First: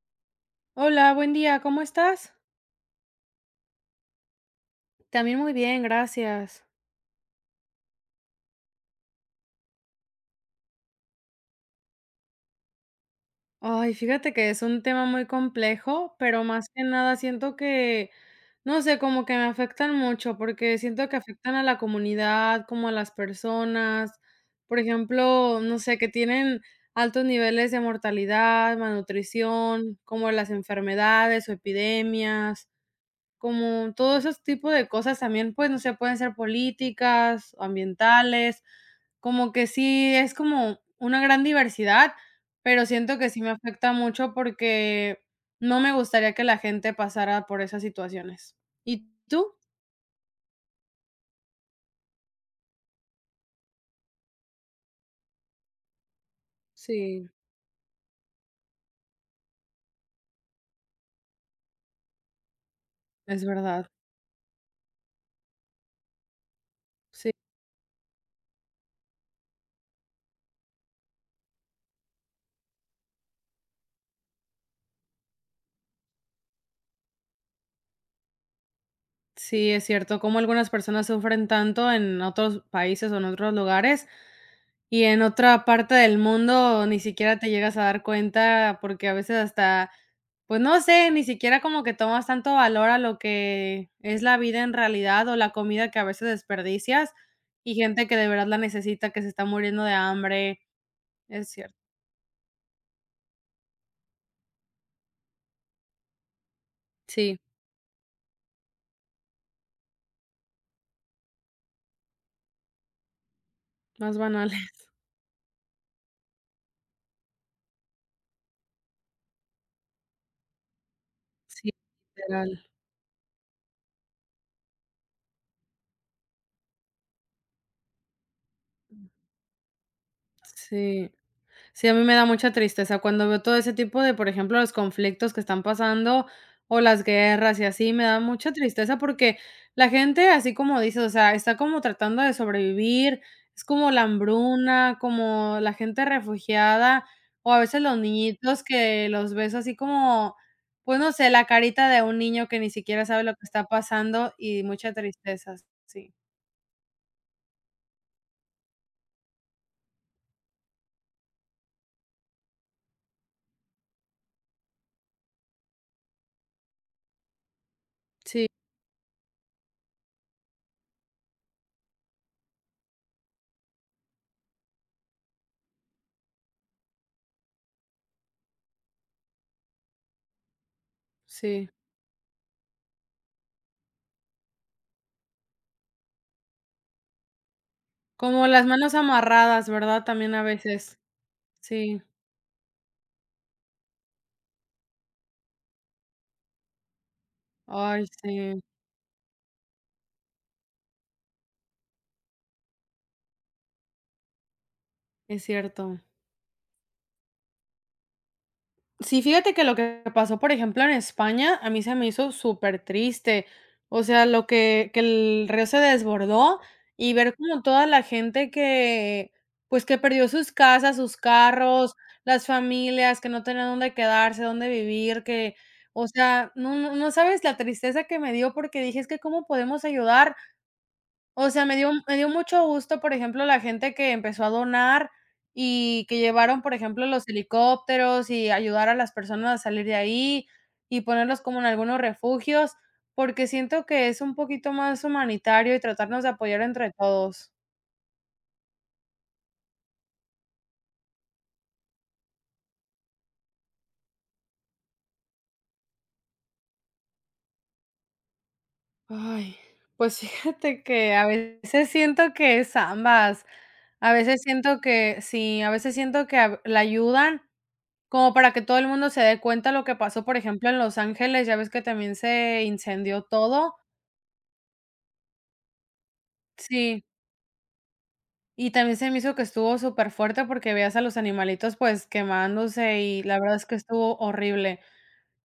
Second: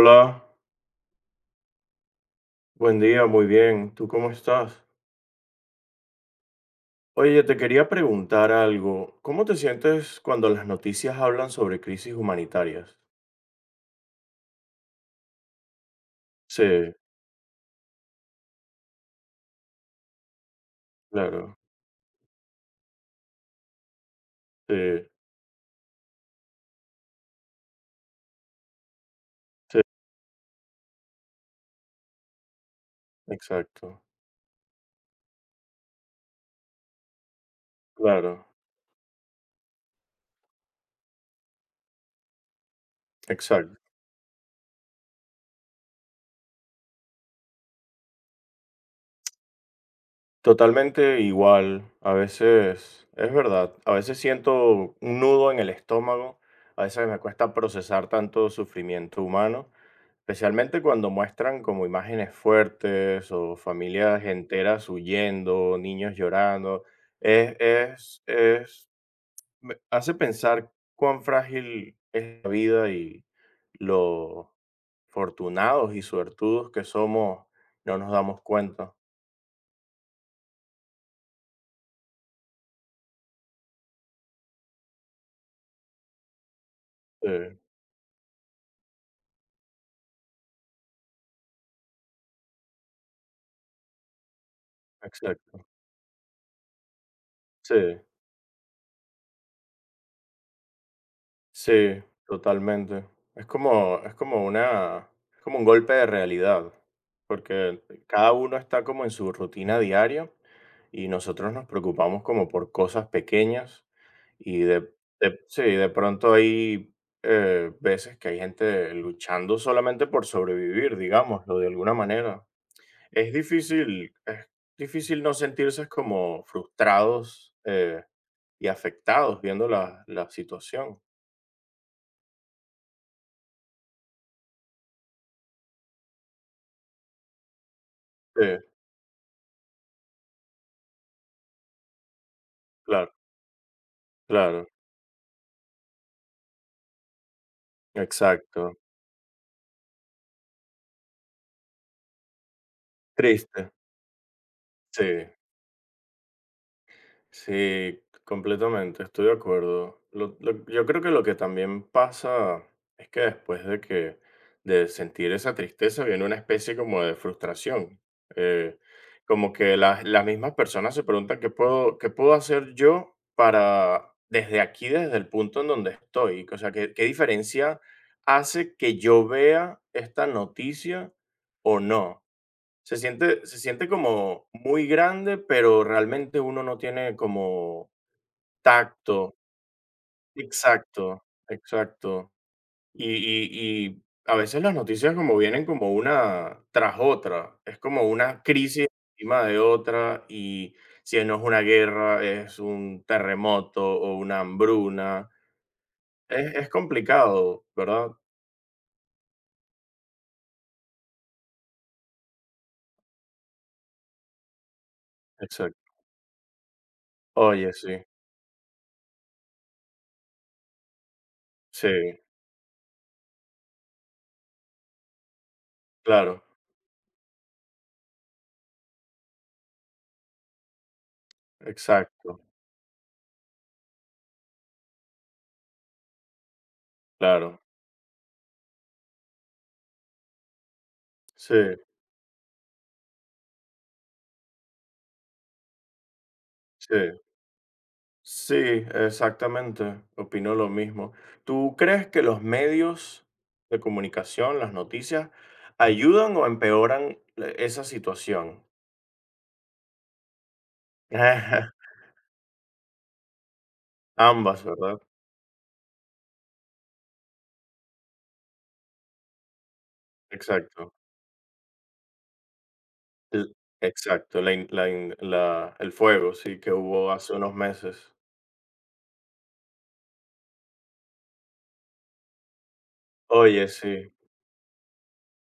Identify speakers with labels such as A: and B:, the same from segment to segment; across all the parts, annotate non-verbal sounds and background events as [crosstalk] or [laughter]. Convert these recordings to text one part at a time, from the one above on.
A: Hola,
B: Hola, buen día, ¿cómo estás?
A: buen día, muy bien. ¿Tú cómo estás?
B: También muy bien, gracias.
A: Oye, te quería preguntar algo. ¿Cómo te sientes cuando las noticias hablan sobre crisis humanitarias?
B: Ay, fíjate que es un tema muy complejo, pero
A: Sí,
B: más que nada siento que, no sé, como que me afectan mucho, porque siento que afectan
A: claro,
B: a la comunidad, como a las personas, por
A: sí,
B: ejemplo, no sé, que tienen altos niveles de mortalidad,
A: sí,
B: malnutrición, como las enfermedades o epidemias. Como
A: exacto,
B: todos esos tipos de cosas también, pues, no sé, pueden ser políticas, o
A: claro,
B: ambientales, como que sí es como una gran diversidad, pero siento que sí me
A: exacto.
B: afecta mucho porque no me gustaría que la gente pasara por esas situaciones. ¿Y tú?
A: Totalmente igual. A veces, es verdad, a veces siento un nudo en el estómago, a veces me
B: Sí.
A: cuesta procesar tanto sufrimiento humano. Especialmente cuando muestran como imágenes fuertes
B: Es
A: o
B: verdad.
A: familias enteras huyendo, niños llorando,
B: Sí,
A: es, es, es, me hace pensar cuán frágil es la vida y lo fortunados y suertudos que somos, no nos damos cuenta.
B: sí, es cierto, como algunas personas sufren tanto en otros países o en otros lugares, y en otra parte del mundo ni
A: Sí,
B: siquiera te llegas a dar cuenta, porque a veces hasta. Pues no sé, ni siquiera como que tomas tanto valor a lo que es la vida en realidad o la
A: exacto.
B: comida que a veces desperdicias
A: Sí,
B: y gente que de verdad la necesita, que se está muriendo de hambre. Es cierto.
A: sí, totalmente. Es como una, es como un golpe de realidad,
B: Sí,
A: porque cada uno está como en su rutina diaria, y nosotros nos preocupamos como por cosas pequeñas
B: más
A: y
B: banales.
A: de, de pronto hay veces que hay gente luchando solamente por sobrevivir, digámoslo, de
B: Sí,
A: alguna manera.
B: literal.
A: Es difícil no sentirse como frustrados y afectados viendo la situación.
B: Sí. Sí, a mí me da mucha tristeza cuando veo todo ese tipo de, por ejemplo, los conflictos que están pasando o las guerras y así, me da
A: Sí,
B: mucha tristeza porque la gente, así como dices, o sea, está como tratando de
A: claro,
B: sobrevivir, es como la
A: claro,
B: hambruna, como la gente refugiada o a veces los niñitos
A: exacto.
B: que los ves así como, pues no sé, la carita de un niño que ni siquiera sabe lo que
A: Triste,
B: está pasando y mucha
A: sí.
B: tristeza, sí.
A: Sí, completamente, estoy de acuerdo. Yo creo que lo que también pasa es que después de que de sentir esa tristeza viene una especie como de frustración.
B: Sí,
A: Eh, Como que las mismas personas se preguntan qué puedo hacer yo para desde aquí, desde el punto en donde estoy. O sea, ¿qué, qué diferencia hace que yo vea esta noticia
B: sí.
A: o no? Se siente como muy grande, pero realmente uno no tiene como
B: Como las manos
A: tacto.
B: amarradas, ¿verdad? También a veces,
A: Exacto,
B: sí.
A: exacto. Y a veces las noticias como vienen como una tras otra, es como
B: Ay,
A: una
B: sí,
A: crisis encima de otra, y si no es una guerra, es un terremoto o una hambruna.
B: es cierto.
A: Es complicado, ¿verdad?
B: Sí, fíjate que lo que pasó, por ejemplo, en España, a mí se me hizo súper triste. O sea, lo que el río se
A: Exacto.
B: desbordó y ver como
A: Oye,
B: toda la
A: sí,
B: gente que, pues, que perdió sus casas, sus
A: sí,
B: carros, las familias que no tenían dónde quedarse, dónde vivir, que, o
A: claro,
B: sea, no sabes la tristeza que me dio porque dije: "Es que, ¿cómo podemos ayudar?". O sea, me dio
A: exacto,
B: mucho gusto, por ejemplo, la gente que empezó a donar y que llevaron, por ejemplo, los
A: claro.
B: helicópteros y ayudar a las personas a salir de ahí y ponerlos
A: Sí,
B: como en algunos refugios, porque siento que es un poquito más humanitario y tratarnos de apoyar entre
A: sí.
B: todos.
A: Sí, exactamente, opino lo mismo. ¿Tú crees que los medios de comunicación, las noticias, ayudan o empeoran esa situación?
B: Ay, pues fíjate que a veces
A: [laughs]
B: siento que es ambas. A veces
A: Ambas,
B: siento
A: ¿verdad?
B: que sí, a veces siento que a la ayudan, como para que todo el mundo se dé cuenta lo que pasó, por ejemplo, en
A: Exacto.
B: Los Ángeles, ya ves que también se incendió
A: El-
B: todo.
A: Exacto, el fuego, sí, que
B: Sí,
A: hubo hace unos meses.
B: y también se me hizo que estuvo superfuerte porque veías a los animalitos, pues, quemándose, y la verdad es
A: Oye,
B: que
A: sí,
B: estuvo horrible.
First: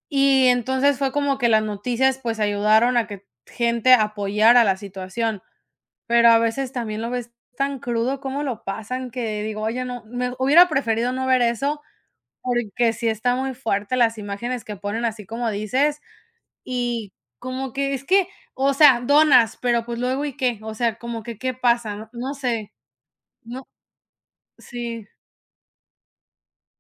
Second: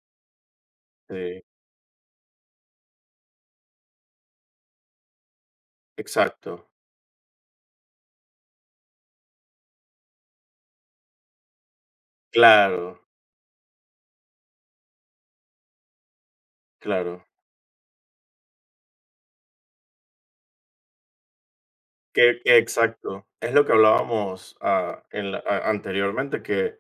B: Y entonces fue como
A: sí,
B: que las noticias, pues, ayudaron a que gente apoyara la situación, pero a
A: exacto.
B: veces también lo ves tan crudo cómo lo pasan, que digo: "Oye, no, me hubiera preferido no ver eso", porque
A: Claro,
B: sí está muy fuerte las imágenes que ponen, así como dices. Y
A: claro.
B: como que es que, o sea, donas, pero, pues, luego, ¿y qué? O sea, como que, ¿qué pasa? No no
A: Que
B: sé,
A: Exacto. Es lo
B: no
A: que hablábamos
B: sí,
A: en anteriormente, que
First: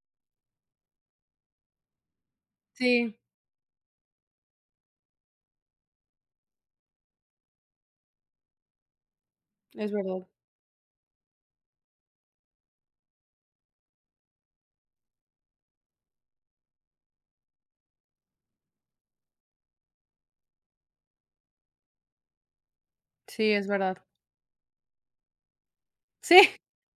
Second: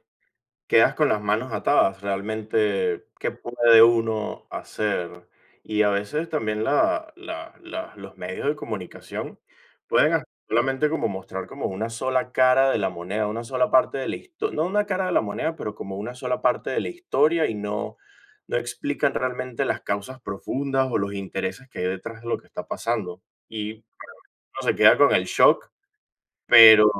A: quedas con las manos atadas, realmente,
B: sí,
A: ¿qué puede uno hacer? Y a veces también los medios de comunicación
B: es
A: pueden
B: verdad.
A: hasta solamente como mostrar como una sola cara de la moneda, una sola parte de la historia, no una cara de la moneda, pero como una sola parte de la historia y no, no explican realmente las causas profundas o los intereses que hay detrás de lo que está pasando.
B: Sí, es
A: Y
B: verdad.
A: uno se queda con el shock,
B: Sí.
A: pero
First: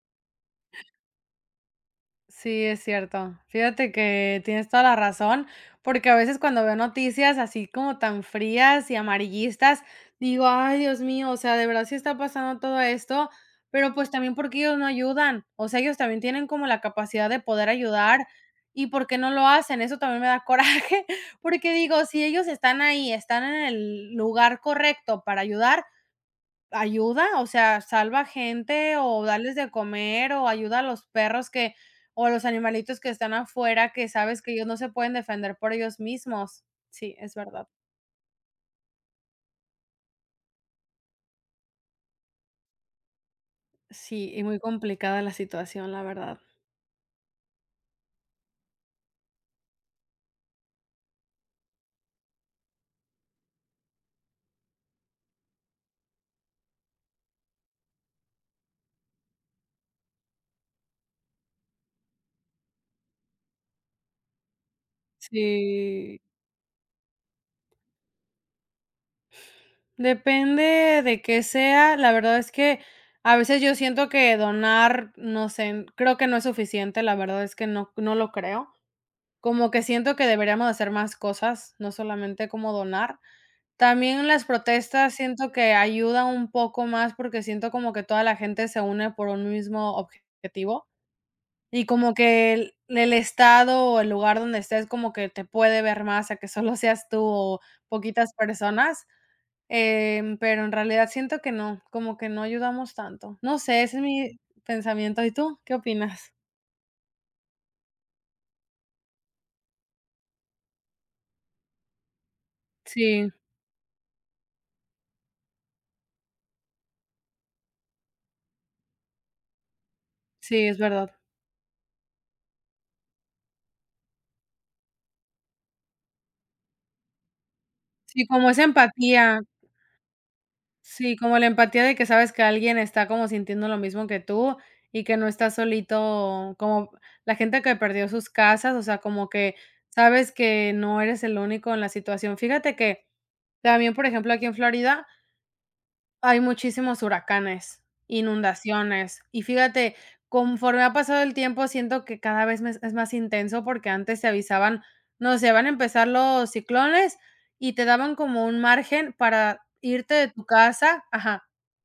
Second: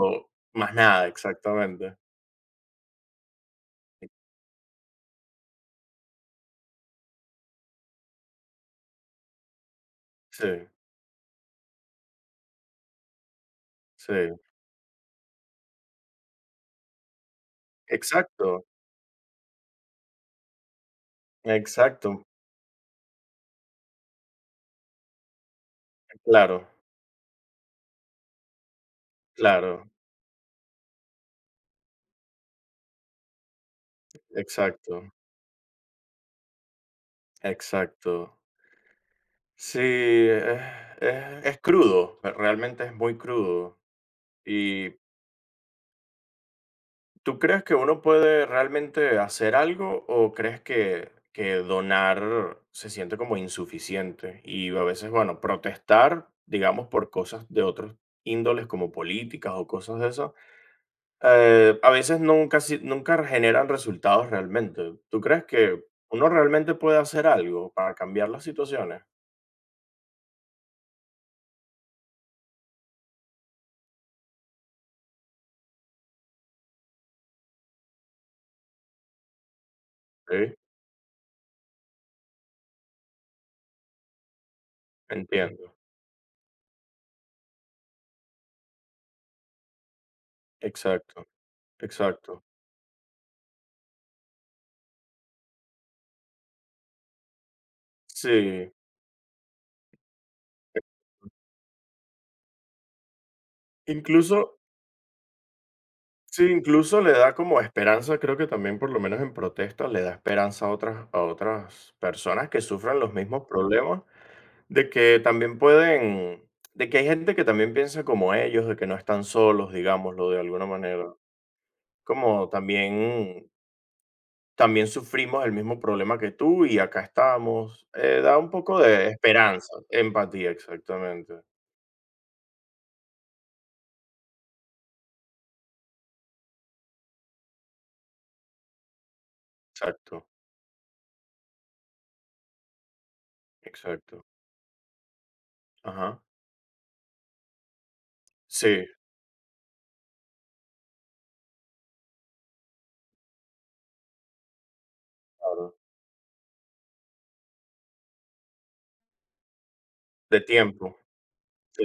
A: más nada, exactamente.
B: Sí, es cierto. Fíjate que tienes toda la razón, porque a veces cuando veo noticias así como tan frías y amarillistas, digo,
A: Sí,
B: ay, Dios mío, o sea, de verdad sí está pasando todo esto, pero pues
A: sí,
B: también porque ellos no ayudan, o sea, ellos también tienen como la capacidad de poder ayudar
A: exacto.
B: y porque no lo hacen, eso también me da coraje, [laughs] porque digo,
A: Exacto,
B: si ellos están ahí, están en el lugar correcto para ayudar,
A: claro,
B: ayuda, o sea, salva gente, o darles de
A: claro,
B: comer, o ayuda a los perros que o a los animalitos que están afuera, que sabes que ellos no se
A: exacto,
B: pueden defender por ellos mismos. Sí, es verdad.
A: exacto. Sí, es, es crudo, realmente es muy crudo.
B: Sí, y muy
A: ¿Y
B: complicada la situación, la verdad.
A: tú crees que uno puede realmente hacer algo o crees que donar se siente como insuficiente? Y a veces, bueno, protestar, digamos, por cosas de otros índoles como políticas o cosas de esas. A veces nunca, nunca generan resultados realmente. ¿Tú crees que
B: Sí,
A: uno realmente puede hacer algo para cambiar las situaciones?
B: depende de qué sea. La verdad es que a veces yo siento que donar, no sé, creo que no es suficiente, la verdad es que no no lo creo. Como que siento que
A: Sí,
B: deberíamos hacer más cosas, no solamente como donar. También las protestas siento que
A: entiendo.
B: ayudan un poco más, porque siento como que toda la gente se une por un mismo objetivo,
A: Exacto,
B: y como
A: exacto.
B: que el estado o el lugar donde estés como que te puede ver más a que solo [laughs] seas tú o poquitas
A: Sí,
B: personas, pero en realidad siento que no, como que no ayudamos tanto. No sé, ese es mi
A: incluso,
B: pensamiento, ¿y tú? ¿Qué opinas?
A: sí, incluso le da como esperanza, creo que también por lo menos en protesta le da esperanza a otras personas que sufran los
B: Sí,
A: mismos problemas, de que también pueden, de que hay gente que también piensa como ellos, de que no están solos, digámoslo de alguna
B: sí, es verdad.
A: manera como también. También sufrimos el mismo problema que tú y acá estamos.
B: Sí,
A: Da
B: como
A: un
B: esa
A: poco de
B: empatía.
A: esperanza, empatía,
B: Sí,
A: exactamente.
B: como la empatía de que sabes que alguien está como sintiendo lo mismo que tú y que no estás solito, como la gente que perdió sus casas, o sea, como que
A: Exacto,
B: sabes que no eres el único en la situación. Fíjate que también, por
A: exacto.
B: ejemplo, aquí en Florida
A: Ajá.
B: hay muchísimos huracanes,
A: Sí,
B: inundaciones, y fíjate, conforme ha pasado el tiempo, siento que cada vez es más intenso porque antes te avisaban, no sé, van a
A: claro.
B: empezar los ciclones y te daban como un margen para irte de
A: De
B: tu
A: tiempo.
B: casa, ajá
A: Sí,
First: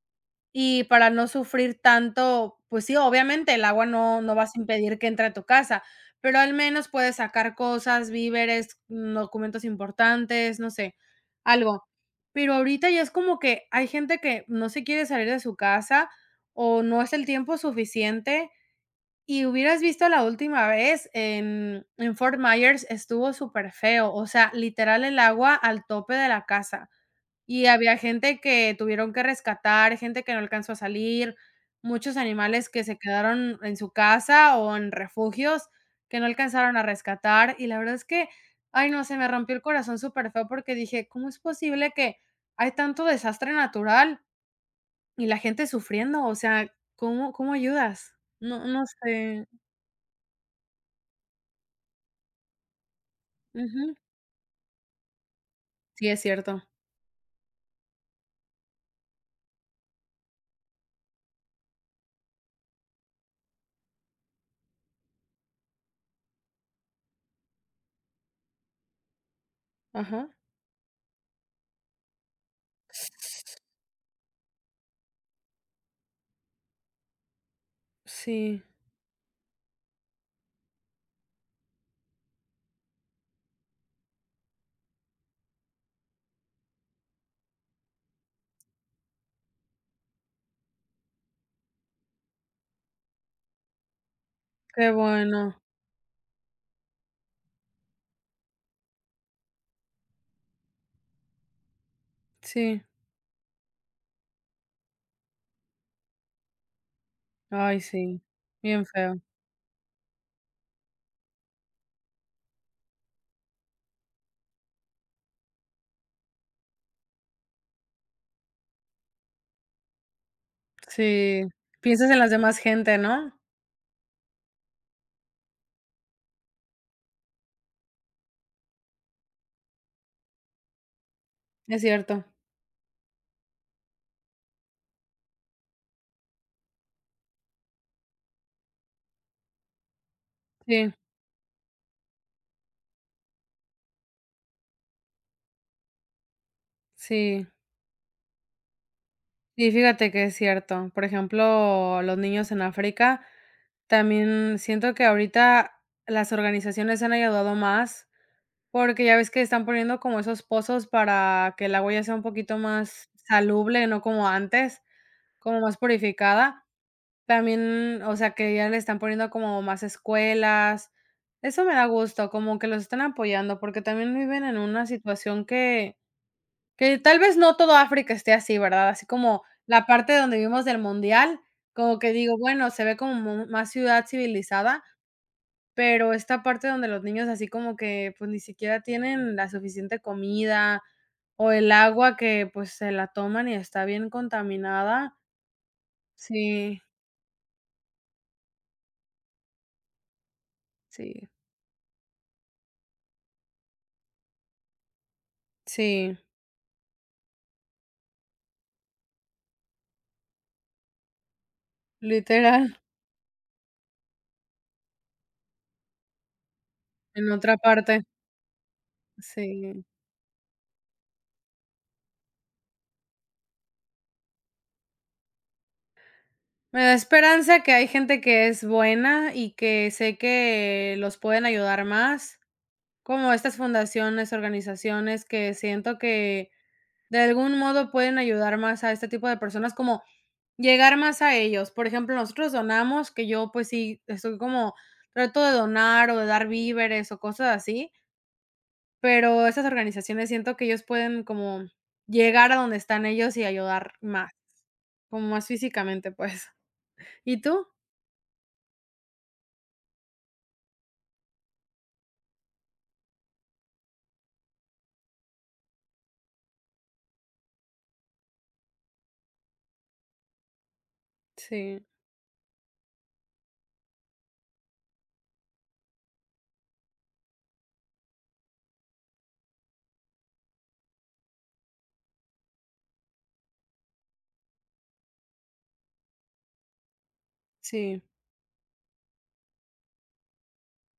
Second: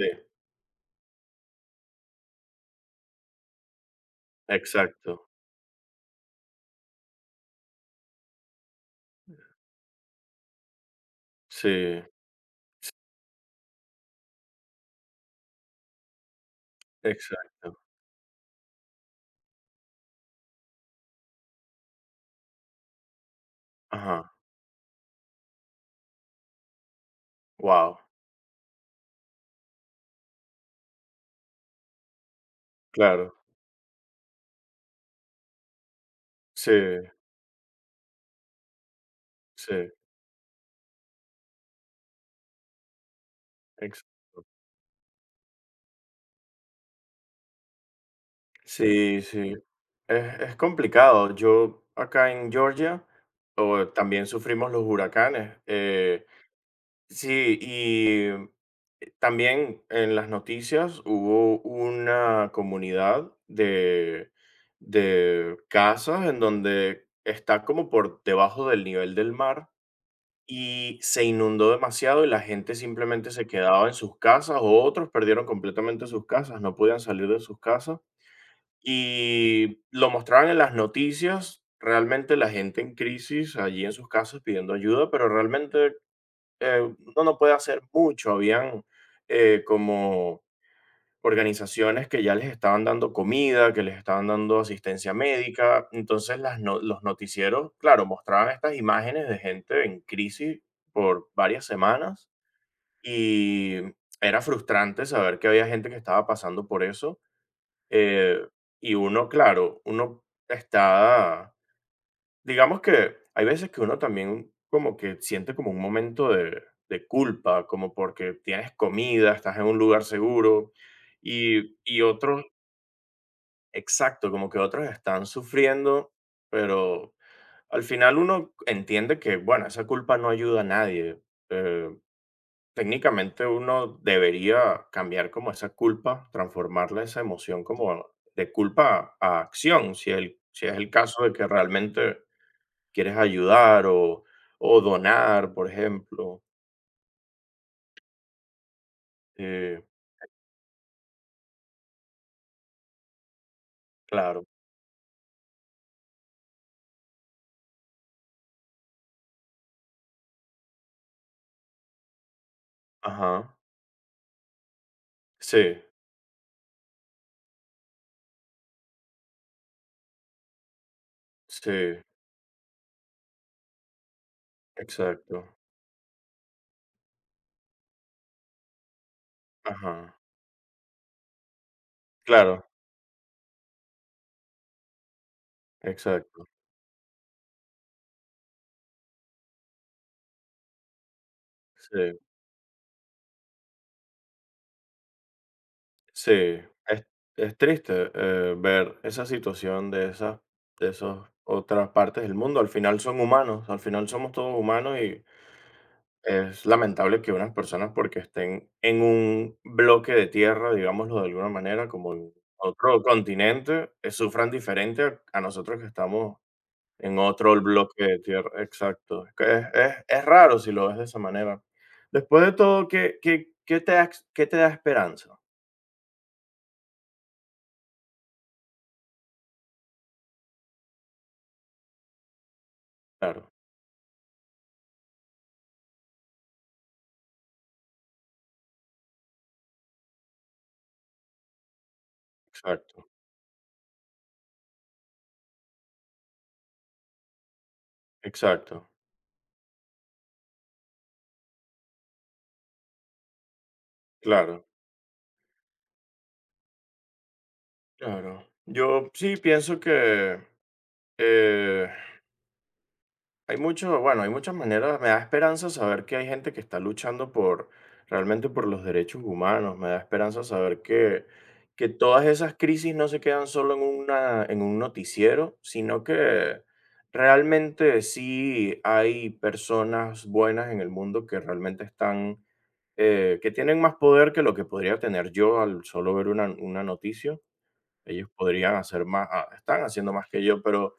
B: y para no sufrir tanto, pues sí, obviamente el agua no vas a impedir que entre
A: exacto.
B: a tu casa, pero al menos puedes sacar cosas, víveres, documentos importantes, no sé, algo.
A: Sí,
B: Pero ahorita ya es como que hay gente que no se quiere salir de su casa o no es el tiempo
A: exacto.
B: suficiente. Y hubieras visto la última vez en Fort Myers estuvo súper feo,
A: Ajá.
B: o sea, literal el agua al tope de la casa. Y había
A: Wow.
B: gente que tuvieron que rescatar, gente que no alcanzó a salir, muchos animales que se
A: Claro.
B: quedaron en su casa o en refugios que no
A: Sí,
B: alcanzaron a rescatar. Y la verdad es que, ay no, se me rompió el
A: sí,
B: corazón súper feo porque dije: "¿Cómo es posible que hay tanto desastre natural
A: exacto.
B: y la gente sufriendo?". O sea, ¿cómo ayudas? No no
A: Sí,
B: sé.
A: sí. Es complicado. Yo acá en Georgia o
B: Ujú.
A: también sufrimos los huracanes.
B: Sí, es cierto.
A: Sí, y también en las noticias hubo una comunidad de casas en donde está como por debajo del nivel del mar
B: Ajá.
A: y se inundó demasiado y la gente simplemente se quedaba en sus casas o otros perdieron completamente sus casas, no podían salir de sus casas
B: Sí,
A: y lo mostraban en las noticias. Realmente la gente en crisis allí en sus casas pidiendo ayuda, pero realmente uno no puede hacer mucho. Habían como organizaciones que ya les estaban dando comida, que les estaban dando
B: qué
A: asistencia
B: bueno.
A: médica. Entonces las no- los noticieros, claro, mostraban estas imágenes de gente en crisis por varias semanas
B: Sí.
A: y era frustrante saber que había gente que estaba pasando por eso.
B: Ay, sí,
A: eh,
B: bien
A: y
B: feo.
A: uno, claro, uno está. Digamos que hay veces que uno también como que siente como un momento de culpa, como porque tienes comida, estás en un lugar seguro
B: Sí,
A: y
B: piensas en las
A: otros,
B: demás gente, ¿no?
A: exacto, como que otros están sufriendo, pero al final uno entiende que, bueno, esa culpa no ayuda a nadie.
B: Es
A: Eh,
B: cierto.
A: Técnicamente uno debería cambiar como esa culpa, transformarla esa emoción como de culpa a acción, si, el, si es el
B: Sí,
A: caso de que realmente quieres ayudar o donar, por ejemplo.
B: sí. Y
A: Eh,
B: fíjate que es cierto. Por ejemplo, los niños en África,
A: claro,
B: también siento que ahorita las organizaciones han ayudado más, porque ya ves que están poniendo como esos pozos para que el agua ya sea un poquito más
A: ajá,
B: salubre, no como antes, como más
A: sí,
B: purificada. También, o sea, que ya le están poniendo como más escuelas. Eso me da
A: sí,
B: gusto, como que los están apoyando, porque también viven en una situación
A: exacto,
B: que tal vez no todo África esté así, ¿verdad? Así como la parte
A: ajá,
B: donde vivimos del mundial, como que digo,
A: claro,
B: bueno, se ve como mu más ciudad civilizada, pero esta
A: exacto,
B: parte donde los niños así como que, pues, ni siquiera tienen la suficiente comida, o el agua
A: sí,
B: que, pues, se la toman y está bien contaminada.
A: sí.
B: Sí,
A: Es, es triste ver esa situación de esas
B: sí,
A: otras partes del mundo. Al final son humanos, al final somos todos humanos y
B: sí.
A: es lamentable que unas personas porque estén en un bloque de tierra, digámoslo de alguna manera, como en
B: Literal,
A: otro continente, sufran diferente a nosotros que estamos en
B: en
A: otro
B: otra parte,
A: bloque de tierra. Exacto. Es, que es,
B: sí.
A: es raro si lo ves de esa manera. Después de todo, ¿ qué te da esperanza?
B: Me da esperanza que hay gente que es buena y que sé que los pueden ayudar más, como
A: Claro,
B: estas fundaciones, organizaciones que siento que de algún modo pueden ayudar más a este tipo de personas, como llegar más a ellos. Por ejemplo, nosotros
A: exacto,
B: donamos, que yo pues sí, estoy como trato de donar o de dar víveres o cosas así,
A: exacto,
B: pero esas organizaciones siento que ellos pueden como llegar a donde están ellos y ayudar más.
A: claro,
B: Como más físicamente, pues. ¿Y tú?
A: claro. Yo sí pienso que eh, hay mucho, bueno, hay muchas maneras. Me da esperanza saber que hay gente que está luchando por realmente por los derechos humanos. Me da esperanza saber
B: Sí,
A: que todas esas crisis no se quedan solo en una, en un noticiero, sino que realmente sí hay personas buenas en el mundo que realmente están, que tienen más poder que lo que podría tener yo al solo ver una noticia.
B: sí,
A: Ellos podrían hacer más, están haciendo más que yo, pero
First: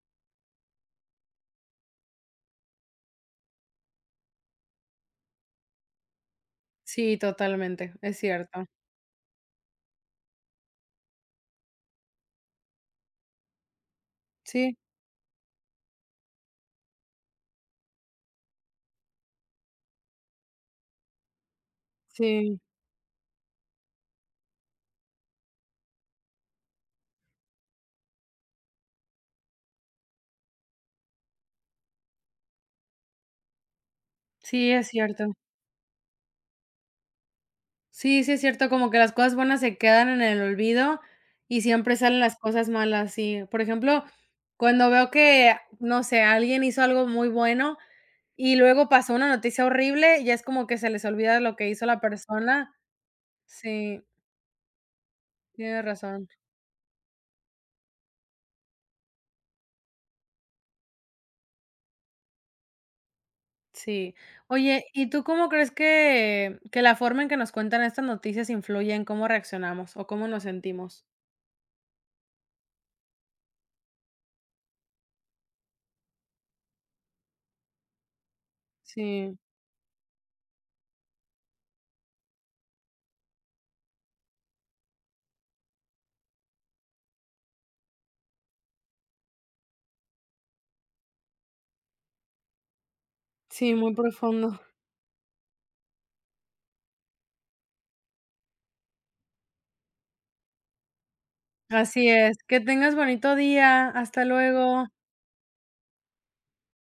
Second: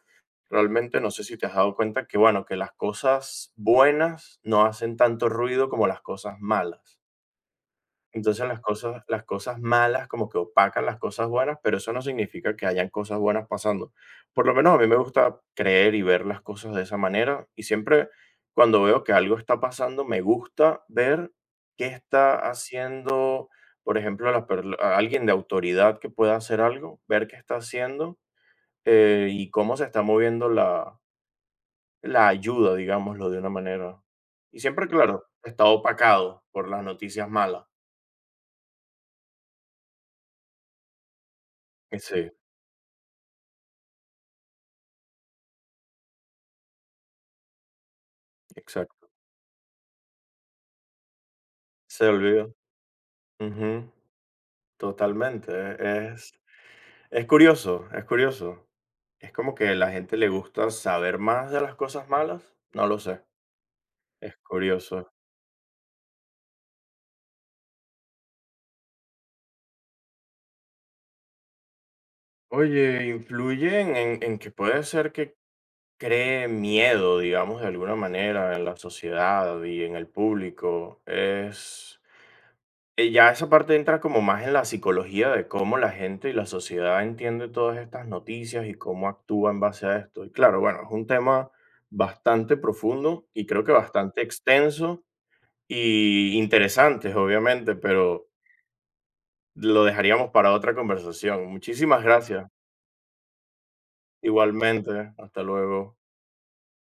A: realmente no sé si te has dado cuenta que, bueno, que las cosas buenas no hacen tanto ruido como las cosas malas.
B: sí, totalmente, es
A: Entonces
B: cierto.
A: las cosas malas como que opacan las cosas buenas, pero eso no significa que hayan cosas buenas pasando. Por lo menos
B: Sí,
A: a mí me gusta creer y ver las cosas de esa manera y siempre cuando veo que algo está pasando, me gusta ver qué está
B: sí,
A: haciendo, por ejemplo, a alguien de autoridad que pueda hacer algo, ver qué está haciendo y cómo se está moviendo la ayuda, digámoslo de una manera. Y
B: sí,
A: siempre,
B: es
A: claro,
B: cierto.
A: está opacado por las noticias malas.
B: Sí, sí, es cierto, como que las cosas buenas se quedan en el olvido y siempre salen
A: Sí,
B: las cosas malas, sí. Por ejemplo, cuando veo que, no sé, alguien hizo algo muy bueno y luego
A: exacto.
B: pasó una noticia horrible, ya es como que se les olvida lo que hizo la
A: Se olvida.
B: persona.
A: Ujú,
B: Sí,
A: totalmente.
B: tienes razón.
A: Es es curioso, es curioso. Es como que a la gente le gusta saber más de las cosas malas. No lo sé.
B: Sí.
A: Es
B: Oye, ¿y
A: curioso.
B: tú cómo crees que la forma en que nos cuentan estas noticias influye en cómo reaccionamos o cómo nos sentimos?
A: Oye, influyen en que puede ser que cree miedo, digamos, de alguna manera en la
B: Sí,
A: sociedad y en el público. Es. Ya esa parte entra como más en la psicología de cómo la gente y la sociedad entiende todas estas noticias y cómo actúa en base a esto. Y claro, bueno, es un tema bastante profundo y creo que
B: sí, muy
A: bastante
B: profundo.
A: extenso y interesante, obviamente, pero lo dejaríamos para otra conversación. Muchísimas
B: Así es.
A: gracias.
B: Que tengas bonito día. Hasta luego.
A: Igualmente, hasta luego.